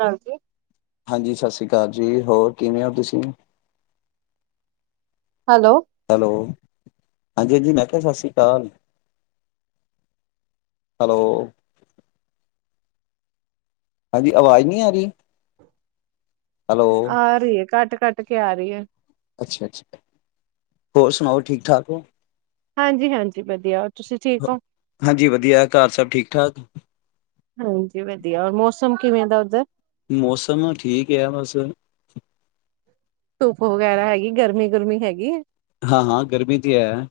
ਹਾਂਜੀ ਹਾਂਜੀ ਸਤਿ ਸ੍ਰੀ ਜੀ ਹੋਰ ਕਿਵੇਂ ਹੋ ਤੁਸੀਂ। ਹੈਲੋ। ਹੈਲੋ ਹਾਂਜੀ ਹਾਂਜੀ ਮੈਂ ਕਿਹਾ ਸਤਿ ਸ਼੍ਰੀ ਅਕਾਲ ਹੈਲੋ। ਹਾਂਜੀ ਆਵਾਜ਼ ਨਹੀਂ ਆ ਰਹੀ। ਹੈਲੋ ਆ ਰਹੀ ਹੈ ਘੱਟ ਕੱਟ ਕੇ ਆ ਰਹੀ ਹੈ। ਅੱਛਾ ਅੱਛਾ ਹੋਰ ਸੁਣਾਓ ਠੀਕ ਠਾਕ ਹੋ। ਹਾਂਜੀ ਹਾਂਜੀ ਵਧੀਆ। ਤੁਸੀਂ ਠੀਕ ਹੋ? ਹਾਂਜੀ ਵਧੀਆ ਘਰ ਸਭ ਠੀਕ ਠਾਕ। ਹਾਂਜੀ ਵਧੀਆ ਹੋਰ ਮੌਸਮ ਕਿਵੇਂ ਦਾ ਉੱਧਰ। ਮੌਸਮ ਠੀਕ ਹੈ ਬਸ। [unintelligible] ਧੂੱਪ ਵਗੈਰਾ ਹੈਗੀ ਗਰਮੀ ਗੁਰਮੀ ਹੈਗੀ। ਹਾਂ ਹਾਂ ਗਰਮੀ ਤਾਂ ਹੈ।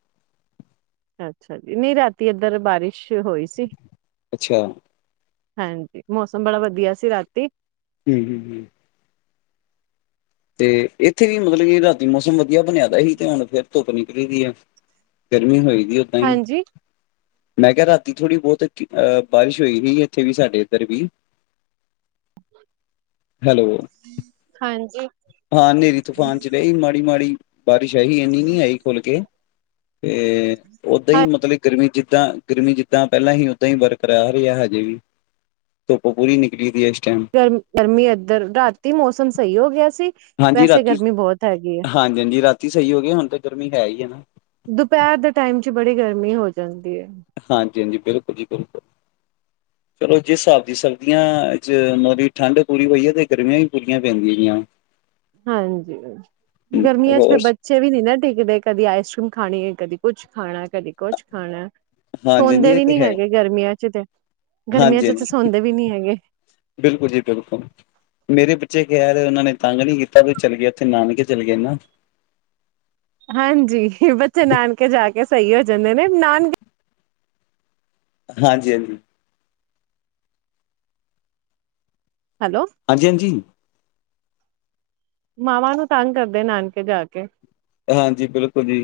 ਅੱਛਾ ਜੀ ਨਹੀਂ ਰਾਤੀ ਇੱਧਰ ਬਾਰਿਸ਼ ਹੋਈ ਸੀ। ਅੱਛਾ ਹਾਂਜੀ, ਮੌਸਮ ਬੜਾ, ਵਧੀਆ ਸੀ ਰਾਤੀ। ਹੂੰ-ਹੁੰ-ਹੂੰ। ਤੇ ਇੱਥੇ ਕੀ ਮਤਲਬ ਕਿ ਰਾਤੀ ਮੌਸਮ ਬਨਿਆਦਾ ਹੀ ਤੇ ਹੁਣ ਫੇਰ ਧੁੱਪ ਨਿਕਲੀ ਦੀ ਹੈ ਗਰਮੀ ਹੋਈ। ਦੀ ਹੇ ਟਾਈਮ। ਮੈਂ ਕਿਹਾ, ਰਾਤੀ ਥੋੜ੍ਹੀ ਬਹੁਤ ਅਹ ਬਾਰਿਸ਼ ਹੋਈ ਸੀ ਇੱਥੇ ਵੀ ਸਾਡੇ ਇੱਧਰ ਵੀ ਹੈਲੋ। ਹਾਂਜੀ-ਹਾਂਜੀ ਹਾਂ, ਹਨੇਰੀ ਤੂਫਾਨ ਚ ਰਹੀ ਮਾੜੀ-ਮਾੜੀ ਬਾਰਿਸ਼ ਆਹੀ ਇੰਨੀ ਨੀ ਆਈ ਖੁੱਲ ਕੇ ਤੇ ਓਦਾਂ ਹੀ ਹਾਂ ਮਤਲਬ ਗਰਮੀ ਚ ਜਿੱਦਾਂ ਗਰਮੀ ਜਿੱਦਾਂ ਪਹਿਲਾਂ ਹੀ ਓਦਾਂ ਹੀ ਬਰਕਰਾਰ ਹੈ ਹਜੇ ਵੀ ਧੁੱਪ ਪੂਰੀ ਨਿਕਲੀ ਦੀ ਹੈ। ਟਾਈਮ ਗਰਮ ਗਰਮੀ ਇੱਧਰ ਰਾਤੀ ਮੌਸਮ ਸਹੀ ਹੋ ਗਿਆ ਸੀ। ਹਾਂਜੀ ਵੈਸੇ ਗਰਮੀ ਬਹੁਤ ਹੈਗੀ ਆ। ਤੀ ਸਹੀ ਹੋ ਗਏ ਹੁਣ ਤਾਂ ਗਰਮੀ ਹੈ ਹੀ ਹੈਨਾ। ਦੁਪਹਿਰ ਦੇ ਟਾਈਮ ਚ ਬੜੀ ਗਰਮੀ ਹੋ ਜਾਂਦੀ ਹੈ। ਹਾਂਜੀ- ਹਾਂਜੀ ਬਿਲਕੁਲ ਜੀ ਬਿਲਕੁਲ, ਚਲੋ ਜਿਸ ਹਿਸਾਬ ਦੀ ਸਰਦੀਆਂ ਚ ਮਤਲਬ ਕੀ ਠੰਢ ਪੂਰੀ ਹੋਈ ਹੈ ਤੇ ਗਰਮੀਆਂ ਵੀ ਪੂਰੀਆਂ ਪੈਂਦੀਆਂ ਪਿਆਂ। ਹਾਂਜੀ, ਗਰਮੀਆਂ ਚ ਫ ਹੋਰ ਬੱਚੇ ਵੀ ਨੀ ਨਾ ਟੇਕਦੇ ਕਦੀ ਆਈਸਕ੍ਰੀਮ ਖਾਣੀ ਹੈ ਕਦੀ ਕੁਛ ਖਾਣਾ ਕਦੀ ਕੁਛ ਖਾਣਾ, ਹਾਂਜੀ ਹਾਂਜੀ ਸੌਂਦੇ ਇਹ ਵੀ ਤੇ ਨੀ ਹੈ ਹੈਗੇ ਗਰਮੀਆਂ ਚ ਤੇ ਗਰਮੀਆਂ ਹਾਂਜੀ ਚ ਤੇ ਹਾਂਜੀ ਸੌਂਦੇ ਵੀ ਨੀ ਹੈਗੇ। ਬਿਲਕੁਲ ਜੀ ਬਿਲਕੁਲ ਮੇਰੇ ਬੱਚੇ ਖੈਰ ਉਹਨਾਂ ਨੇ ਤੰਗ ਨਹੀਂ ਕੀਤਾ ਵੀ ਚਲ ਗਏ ਉਥੇ ਨਾਨਕੇ ਚਲੇ ਗਏ ਨਾ। ਹਾਂਜੀ, ਬੱਚੇ ਨਾਨਕੇ ਜਾ ਕੇ ਸਹੀ ਹੋ ਜਾਂਦੇ ਨੇ ਨਾਨ ਹਾਂਜੀ-ਹਾਂਜੀ। ਹੈਲੋ ਹਾਂਜੀ-ਹਾਂਜੀ। ਮਾਵਾਂ ਨੂੰ ਤੰਗ ਕਰਦੇ ਨਾਨਕੇ ਜਾ ਕੇ। ਹਾਂਜੀ, ਬਿਲਕੁਲ ਜੀ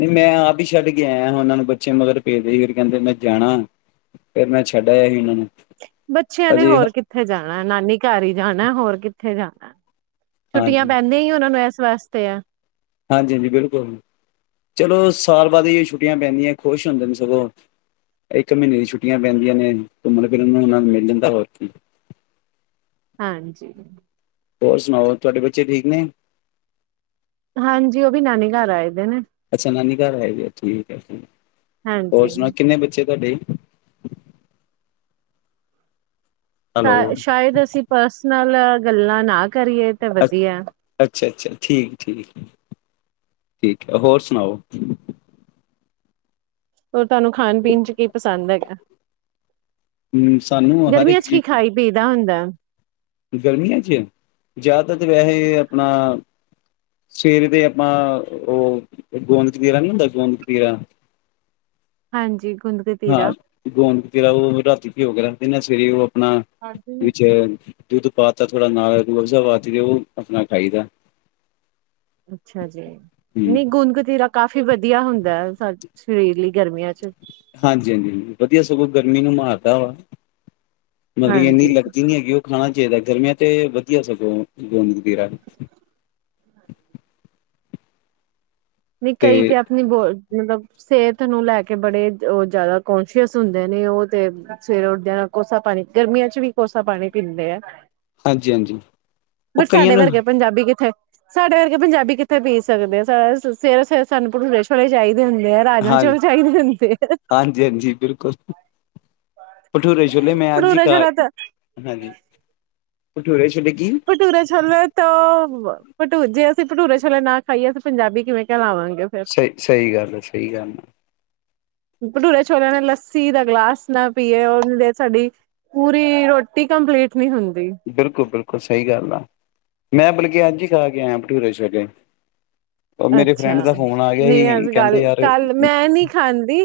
ਨਹੀਂ ਮੈਂ ਆਪ ਹੀ ਛੱਡ ਕੇ ਆਇਆ ਉਹਨਾਂ ਨੂੰ ਬੱਚੇ ਮਗਰ ਪੇਦੇ ਸੀ ਫਿਰ ਕਹਿੰਦੇ ਮੈਂ ਜਾਣਾ ਫਿਰ ਮੈਂ ਛੱਡ ਆਇਆ ਸੀ ਉਹਨਾਂ ਨੂੰ। ਬੱਚਿਆਂ ਨੇ ਅਜੇ ਹਾਂਜੀ, ਹੋਰ ਕਿੱਥੇ ਜਾਣਾ ਨਾਨੀ ਘਰ ਹੀ ਜਾਣਾ ਹੋਰ ਕਿੱਥੇ ਜਾਣਾ। ਛੁੱਟੀਆਂ ਪੈਂਦੀਆਂ ਹੀ ਉਹਨਾਂ ਨੂੰ ਐ ਵਾਸਤੇ ਆ। ਹਾਂਜੀ -ਹਾਂਜੀ ਬਿਲਕੁਲ, ਚਲੋ ਸਾਲ ਬਾਅਦ ਹੀ ਛੁੱਟੀਆਂ ਪੈਂਦੀਆਂ ਖੁਸ਼ ਹੁੰਦੇ ਨੇ ਸਗੋਂ ਇੱਕ ਮਹੀਨੇ ਦੀ ਛੁੱਟੀਆਂ ਪੈਂਦੀਆਂ ਨੇ ਘੁੰਮਣ ਫਿਰਨ ਨੂੰ ਉਹਨਾਂ ਨੂੰ ਮਿਲ ਜਾਂਦਾ ਹੋਰ ਕੀ। ਹਾਂਜੀ। ਹੋਰ ਸੁਣਾਓ ਤੁਹਾਡੇ ਬੱਚੇ ਠੀਕ ਨੇ। ਹਾਂਜੀ ਉਹ ਵੀ ਨਾਨੀ ਘਰ ਆਏ ਦੇ ਨੇ ਅੱਛਾ, ਨਾਨੀ ਘਰ ਹੈਗੀ ਆ ਠੀਕ ਹੈ ਜੀ ਹੋਰ ਹਾਂਜੀ ਸੁਣਾਓ, ਕਿੰਨੇ ਬੱਚੇ ਤੁਹਾਡੇ। ਹੈਲੋ ਸ਼ਾਇਦ ਸ਼ਾਇਦ ਅਸੀਂ ਪਰਸਨਲ ਲੈ ਗੱਲਾਂ ਨਾਲ ਕਰੀਏ ਤੇ ਵਧੀਆ ਅੱਛਾ ਅੱਛਾ ਠੀਕ ਠੀਕ ਠੀਕ ਤੇ ਹੋਰ ਸੁਣਾਓ ਹੋਰ ਤੁਹਾਨੂੰ ਖਾਣ ਪੀਣ ਚ ਕੀ ਪਸੰਦ ਹੈਗਾ ਹਮ ਸਾਨੂੰ ਗਰਮੀਆਂ ਹਰੇਕ ਚ ਕੀ ਚੀਜ਼ ਖਾਈ ਪੀ ਦਾ ਹੁੰਦਾ? ਗਰਮੀਆਂ 'ਚ ਜ਼ਿਆਦਾ ਤੇ ਵੈਹੇ ਆਪਣਾ ਸਵੇਰੇ ਤੇ ਆਪਾਂ ਉਹ ਗੋਂਦ ਕਤੀਰਾ ਨਹੀਂੀ ਹੁੰਦਾ ਗੋਦਕਤੀਰਾ ਹਾਂਜੀ ਗੁੰਦ ਹਾ ਕਤੀਰਾ। ਗੂੰਦ ਕਤੀਰਾ ਓ ਭਿਉਂ ਕੇ ਰੱਖ ਦਿਨਾ ਸਵੇਰੇ ਹੀ ਓ ਨਾ ਸਾਡੇ ਨੀ ਵਿੱਚ ਏ ਦੁੱਧ ਪਾਤਾ ਥੋੜਾ ਨਾ ਹਜੂਰ ਅੱਛਾ ਜੀ ਨਹੀਂ ਗੁੰਦਕਤੀਰਾ ਤਾ ਕਾਫੀ ਵਧੀਆ ਹੁੰਦਾ ਸਾ ਸਰੀਰ ਲਈ ਗਰਮੀਆਂ ਚ ਹਾਂਜੀ ਹਾਂਜੀ ਵਧੀਆ ਸਗੋਂ ਗਰਮੀ ਨੂੰ ਮਾਰਦਾ ਵਾ ਮਤਲਬ ਕਿ ਇੰਨੀ ਹਾਂਜੀ ਲੱਗਦੀ ਨੀ ਹੈਗੀ ਉਹ ਖਾਣਾ ਚਾਹੀਦਾ ਗਰਮੀਆਂ ਤੇ ਵਧੀਆ ਸਗੋਂ ਗੋਂਦਕਤੀਰਾ ਨਹੀ ਕਈ ਤੇ ਆਪਣੀ ਬੋਲ ਮਤਲਬ ਸਿਹਤ ਹਾਂਜੀ ਹਾਂਜੀ ਉਹ ਬਟ ਕਈਆਂ ਸਾਡੇ ਵਰਗੇ ਪੰਜਾਬੀ ਕਿੱਥੇ ਸਾਡੇ ਵਰਗੇ ਪੰਜਾਬੀ ਕਿੱਥੇ ਬੀਜ ਸਕਦੇ ਬੀਜ ਸਕਦੇ ਸਰ ਸਵੇਰੇ ਸਵੇਰੇ ਸਾਨੂੰ ਭਟੂਰੇ ਛੋਲੇ ਚਾਹੀਦੇ ਹੁੰਦੇ ਆ ਰਾਜਮਾਂ ਚੌਲ ਚਾਹੀਦੇ ਹੁੰਦੇ ਆ ਹਾਂਜੀ ਹਾਂਜੀ ਬਿਲਕੁਲ ਭਟੂਰੇ ਛੋਲੇ ਮੈ ਅੱਜ ਭਟੂਰੇ ਛੋਲੇ ਤਾਂ ਭਟੂਰੇ ਭਟੂਰੇ ਛੋਲੇ ਤਾ ਵਾਹ ਭਟੂਰੇ ਜੇ ਅਸੀਂ ਭਟੂਰੇ ਛੋਲੇ ਨਾ ਖਾਈਏ ਅਸੀਂ ਪੰਜਾਬੀ ਕਿਵੇਂ ਕਹਿਲਾਵਾਂਗੇ ਫੇਰ ਸਹੀ ਸਹੀ ਗੱਲ ਹੈ ਸਹੀ ਗੱਲ ਆ ਭਟੂਰੇ ਛੋਲਿਆਂ ਨਾਲ ਲੱਸੀ ਦਾ ਗਲਾਸ ਨਹੀਂ ਹੁੰਦੀ ਬਿਲਕੁਲ ਬਿਲਕੁਲ ਸਹੀ ਗੱਲ ਆ ਮੈਂ ਬਲ ਕਿ ਅੱਜ ਹੀ ਖਾ ਕੇ ਆਇਆ ਭਟੂਰੇ ਛੋਲੇ ਉਹ ਮੇਰੇ ਅੱਛਾ ਫਰੈਂਡ ਦਾ ਫੋਨ ਆ ਗਿਆ ਸੀ ਕਹਿੰਦੇ ਯਾਰ ਮੈ ਨੀ ਖਾਂਦੀ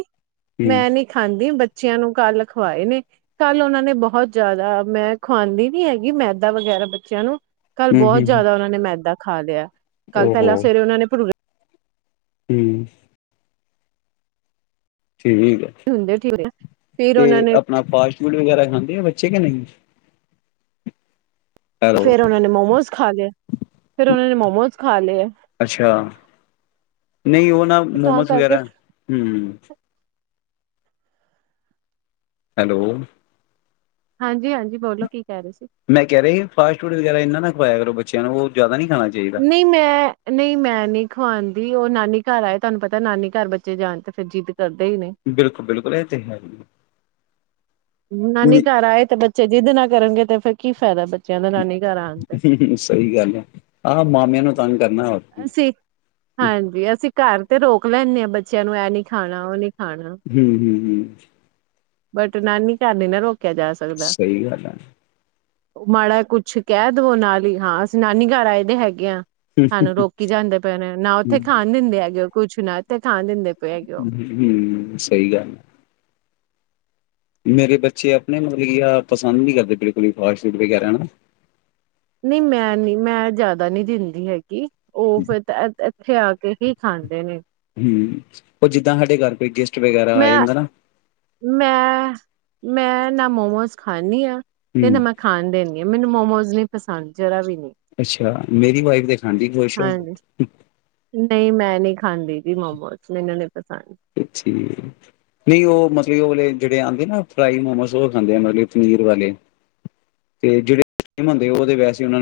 ਹਮ ਮੈ ਨੀ ਖਾਂਦੀ ਬੱਚੇ ਬੱਚਿਆਂ ਨੂੰ ਕੱਲ ਖਵਾਏ ਨੇ ਕੱਲ ਉਹਨਾਂ ਨੇ ਬਹੁਤ ਜ਼ਿਆਦਾ ਮੈਂ ਖਵਾਉਦੀ ਨੀ ਹੈਗੀ ਮੈਦਾ ਵਗੈਰਾ ਬੱਚਿਆਂ ਨੂੰ ਕੱਲ੍ਹ ਹਮ ਬਹੁਤ ਹਮ ਜ਼ਿਆਦਾ ਉਹਨਾਂ ਨੇ ਮੈਦਾ ਖਾ ਲਿਆ ਕੱਲ ਪਹਿਲਾਂ ਸਵੇਰੇ ਉਹਨਾਂ ਨੇ [inaudible] ਹੂੰ, ਠੀਕ ਹੈ, ਹੁੰਦੇ ਠੀਕ ਫਿਰ ਤੇ ਉਹਨਾਂ ਨੇ ਆਪਣਾ ਫਾਸਟ ਫੂਡ ਵਗੈਰਾ ਜਾਂਦੇ ਆ ਬੱਚੇ ਕਿ ਨਹੀਂ ਹੈਲੋ ਫਿਰ ਉਹਨਾਂ ਨੇ ਮੋਮੋਜ਼ ਖਾ ਲਏ, ਫਿਰ ਉਹਨਾਂ ਨੇ ਮੋਮੋਜ਼ ਖਾ ਲਏ ਅੱਛਾ ਨਹੀਂ ਉਹ ਨਾ ਤਾਂ ਮੋਮੋਸ ਕਰਕੇ ਵਗੈਰਾ ਹਮ ਹੈਲੋ, ਹਾਂਜੀ -ਹਾਂਜੀ, ਬੋਲੋ ਕੀ ਕਹਿ ਰਹੇ ਸੀ। ਮੈਂ ਕਹਿ ਰਹੀ ਸੀ ਫਾਸਟ ਫੂਡ ਵਗੈਰਾ ਇਨਾਂ ਨਾ ਖਵਾਇਆ ਕਰੋ, ਬੱਚਿਆਂ ਨੂੰ ਉਹ ਜ਼ਿਆਦਾ ਨੀ ਨਹੀਂ, ਮੈਂ ਨਹੀਂ ਮੈਂ ਨੀ ਖੁਆਂਦੀ ਉਹ ਨਾਨੀ ਘਰ ਆਏ, ਤੁਹਾਨੂੰ ਪਤਾ ਨਾਨੀ ਘਰ ਬੱਚੇ ਜਾਣ ਤੇ ਫਿਰ ਜਿਦ ਬਿਲਕੁਲ -ਬਿਲਕੁਲ ਇਹ ਤੇ ਹੈ। ਨਾਨੀ ਹੀ। ਘਰ ਆਏ ਤੇ ਬੱਚੇ ਜਿੱਦ ਨਾ ਕਰਨਗੇ। ਤੇ ਫੇਰ ਕੀ ਫਾਇਦਾ ਬੱਚਾ ਸਹੀ ਗੱਲ ਹੈ, ਆਹ ਮਾਮਿਆਂ ਨੂੰ ਤੰਗ ਕਰਨਾ ਹੋਰ ਕੀ ਅਸੀਂ ਹਾਂਜੀ ਅਸੀਂ ਘਰ ਤੇ ਰੋਕ ਲੈਂਦੇ ਆਂ ਬੱਚਿਆਂ ਨੂੰ ਇਹ ਨੀ ਖਾਣਾ, ਉਹ ਨੀ ਖਾਣਾ ਹੂੰ -ਹੂੰ- ਹੂੰ। [unintelligible] ਬਟ ਨਾਨੀ ਘਰ ਨਹੀਂ ਨਾ ਰੋਕ ਸਹੀ ਗੱਲ ਹੈ। ਮਾੜਾ ਕੁਛ ਕਹਿ ਦਵੋ ਨਾਲ ਹੀ ਹਾਂ ਅਸੀਂ ਨਾਨੀ ਘਰ ਆਏ ਦੇ ਹੈਗੇ ਹਾਂ। ਹੂੰ, ਸਾਨੂੰ ਰੋਕੀ ਜਾਂਦੇ ਪਏ ਨੇ, ਨਾ ਉੱਥੇ ਖਾਣ ਦਿੰਦੇ ਹੈਗੇ ਉਹ ਕੁਛ ਨਾ ਤੇ ਹੂੰ, ਸਹੀ ਗੱਲ ਐ। ਮੇਰੇ ਬੱਚੇ ਆਪਣੇ ਮਤਲਬ ਕੀ ਆ ਪਸੰਦ ਨਹੀਂ ਕਰਦੇ, ਬਿਲਕੁਲ ਫਾਸਟ ਫੂਡ ਵਗੈਰਾ ਨਾ ਨਹੀਂ ਮੈਂ ਨੀ ਮੈਂ ਜ਼ਿਆਦਾ ਨਹੀਂ ਦਿੰਦੀ ਹੈਗੀ। ਉਹ ਫਿਰ ਤਾਂ ਉੱਥੇ ਆ ਕੇ ਹੀ ਖਾਂਦੇ ਨੇ। ਹੂੰ, ਉਹ ਜਿੱਦਾਂ ਸਾਡੇ ਘਰ ਕੋਈ ਗੈਸਟ ਵਗੈਰਾ ਆਇਆ ਮੈਂ ਹੁੰਦਾ ਨਾ ਮੈਂ, ਮੈਂ ਨਾ ਮੋਮੋਸ ਖਾਂਨੀ ਹਾਂ। ਤੇ ਨਾ ਹੂੰ, ਮੈਂ ਖਾਣ ਦੇਨੀ। ਮੈਨੂੰ ਮੋਮੋਸ ਨੀ ਪਸੰਦ ਜਿਹੜਾ ਵੀ ਨੀ ਅੱਛਾ, ਮੇਰੀ ਵਾਈਫ ਦੇ ਖਾਂਦੀ ਦੀ ਖੁਸ਼ ਹੋ। ਹਾਂਜੀ ਨਹੀਂ ਮੈਂ ਨਹੀਂ ਖਾਂਦੀ ਜੀ ਮੋਮੋਸ, ਮੈਨੂੰ ਨੀ ਪਸੰਦ ਠੀਕ, ਨਹੀਂ ਉਹ ਮਤਲਬ ਜਿਹੜੇ ਆਉਂਦੇ ਨਾ ਫਰਾਈ ਮੋਮੋਸ ਉਹ ਖਾਂਦੇ ਆ ਮਤਲਬ ਪਨੀਰ ਵਾਲੇ ਤੇ ਜਿਹੜੇ ਸਟੀਮ ਹੁੰਦੇ ਉਹਦੇ ਵੈਸੇ ਉਹਨਾ ਨੂੰ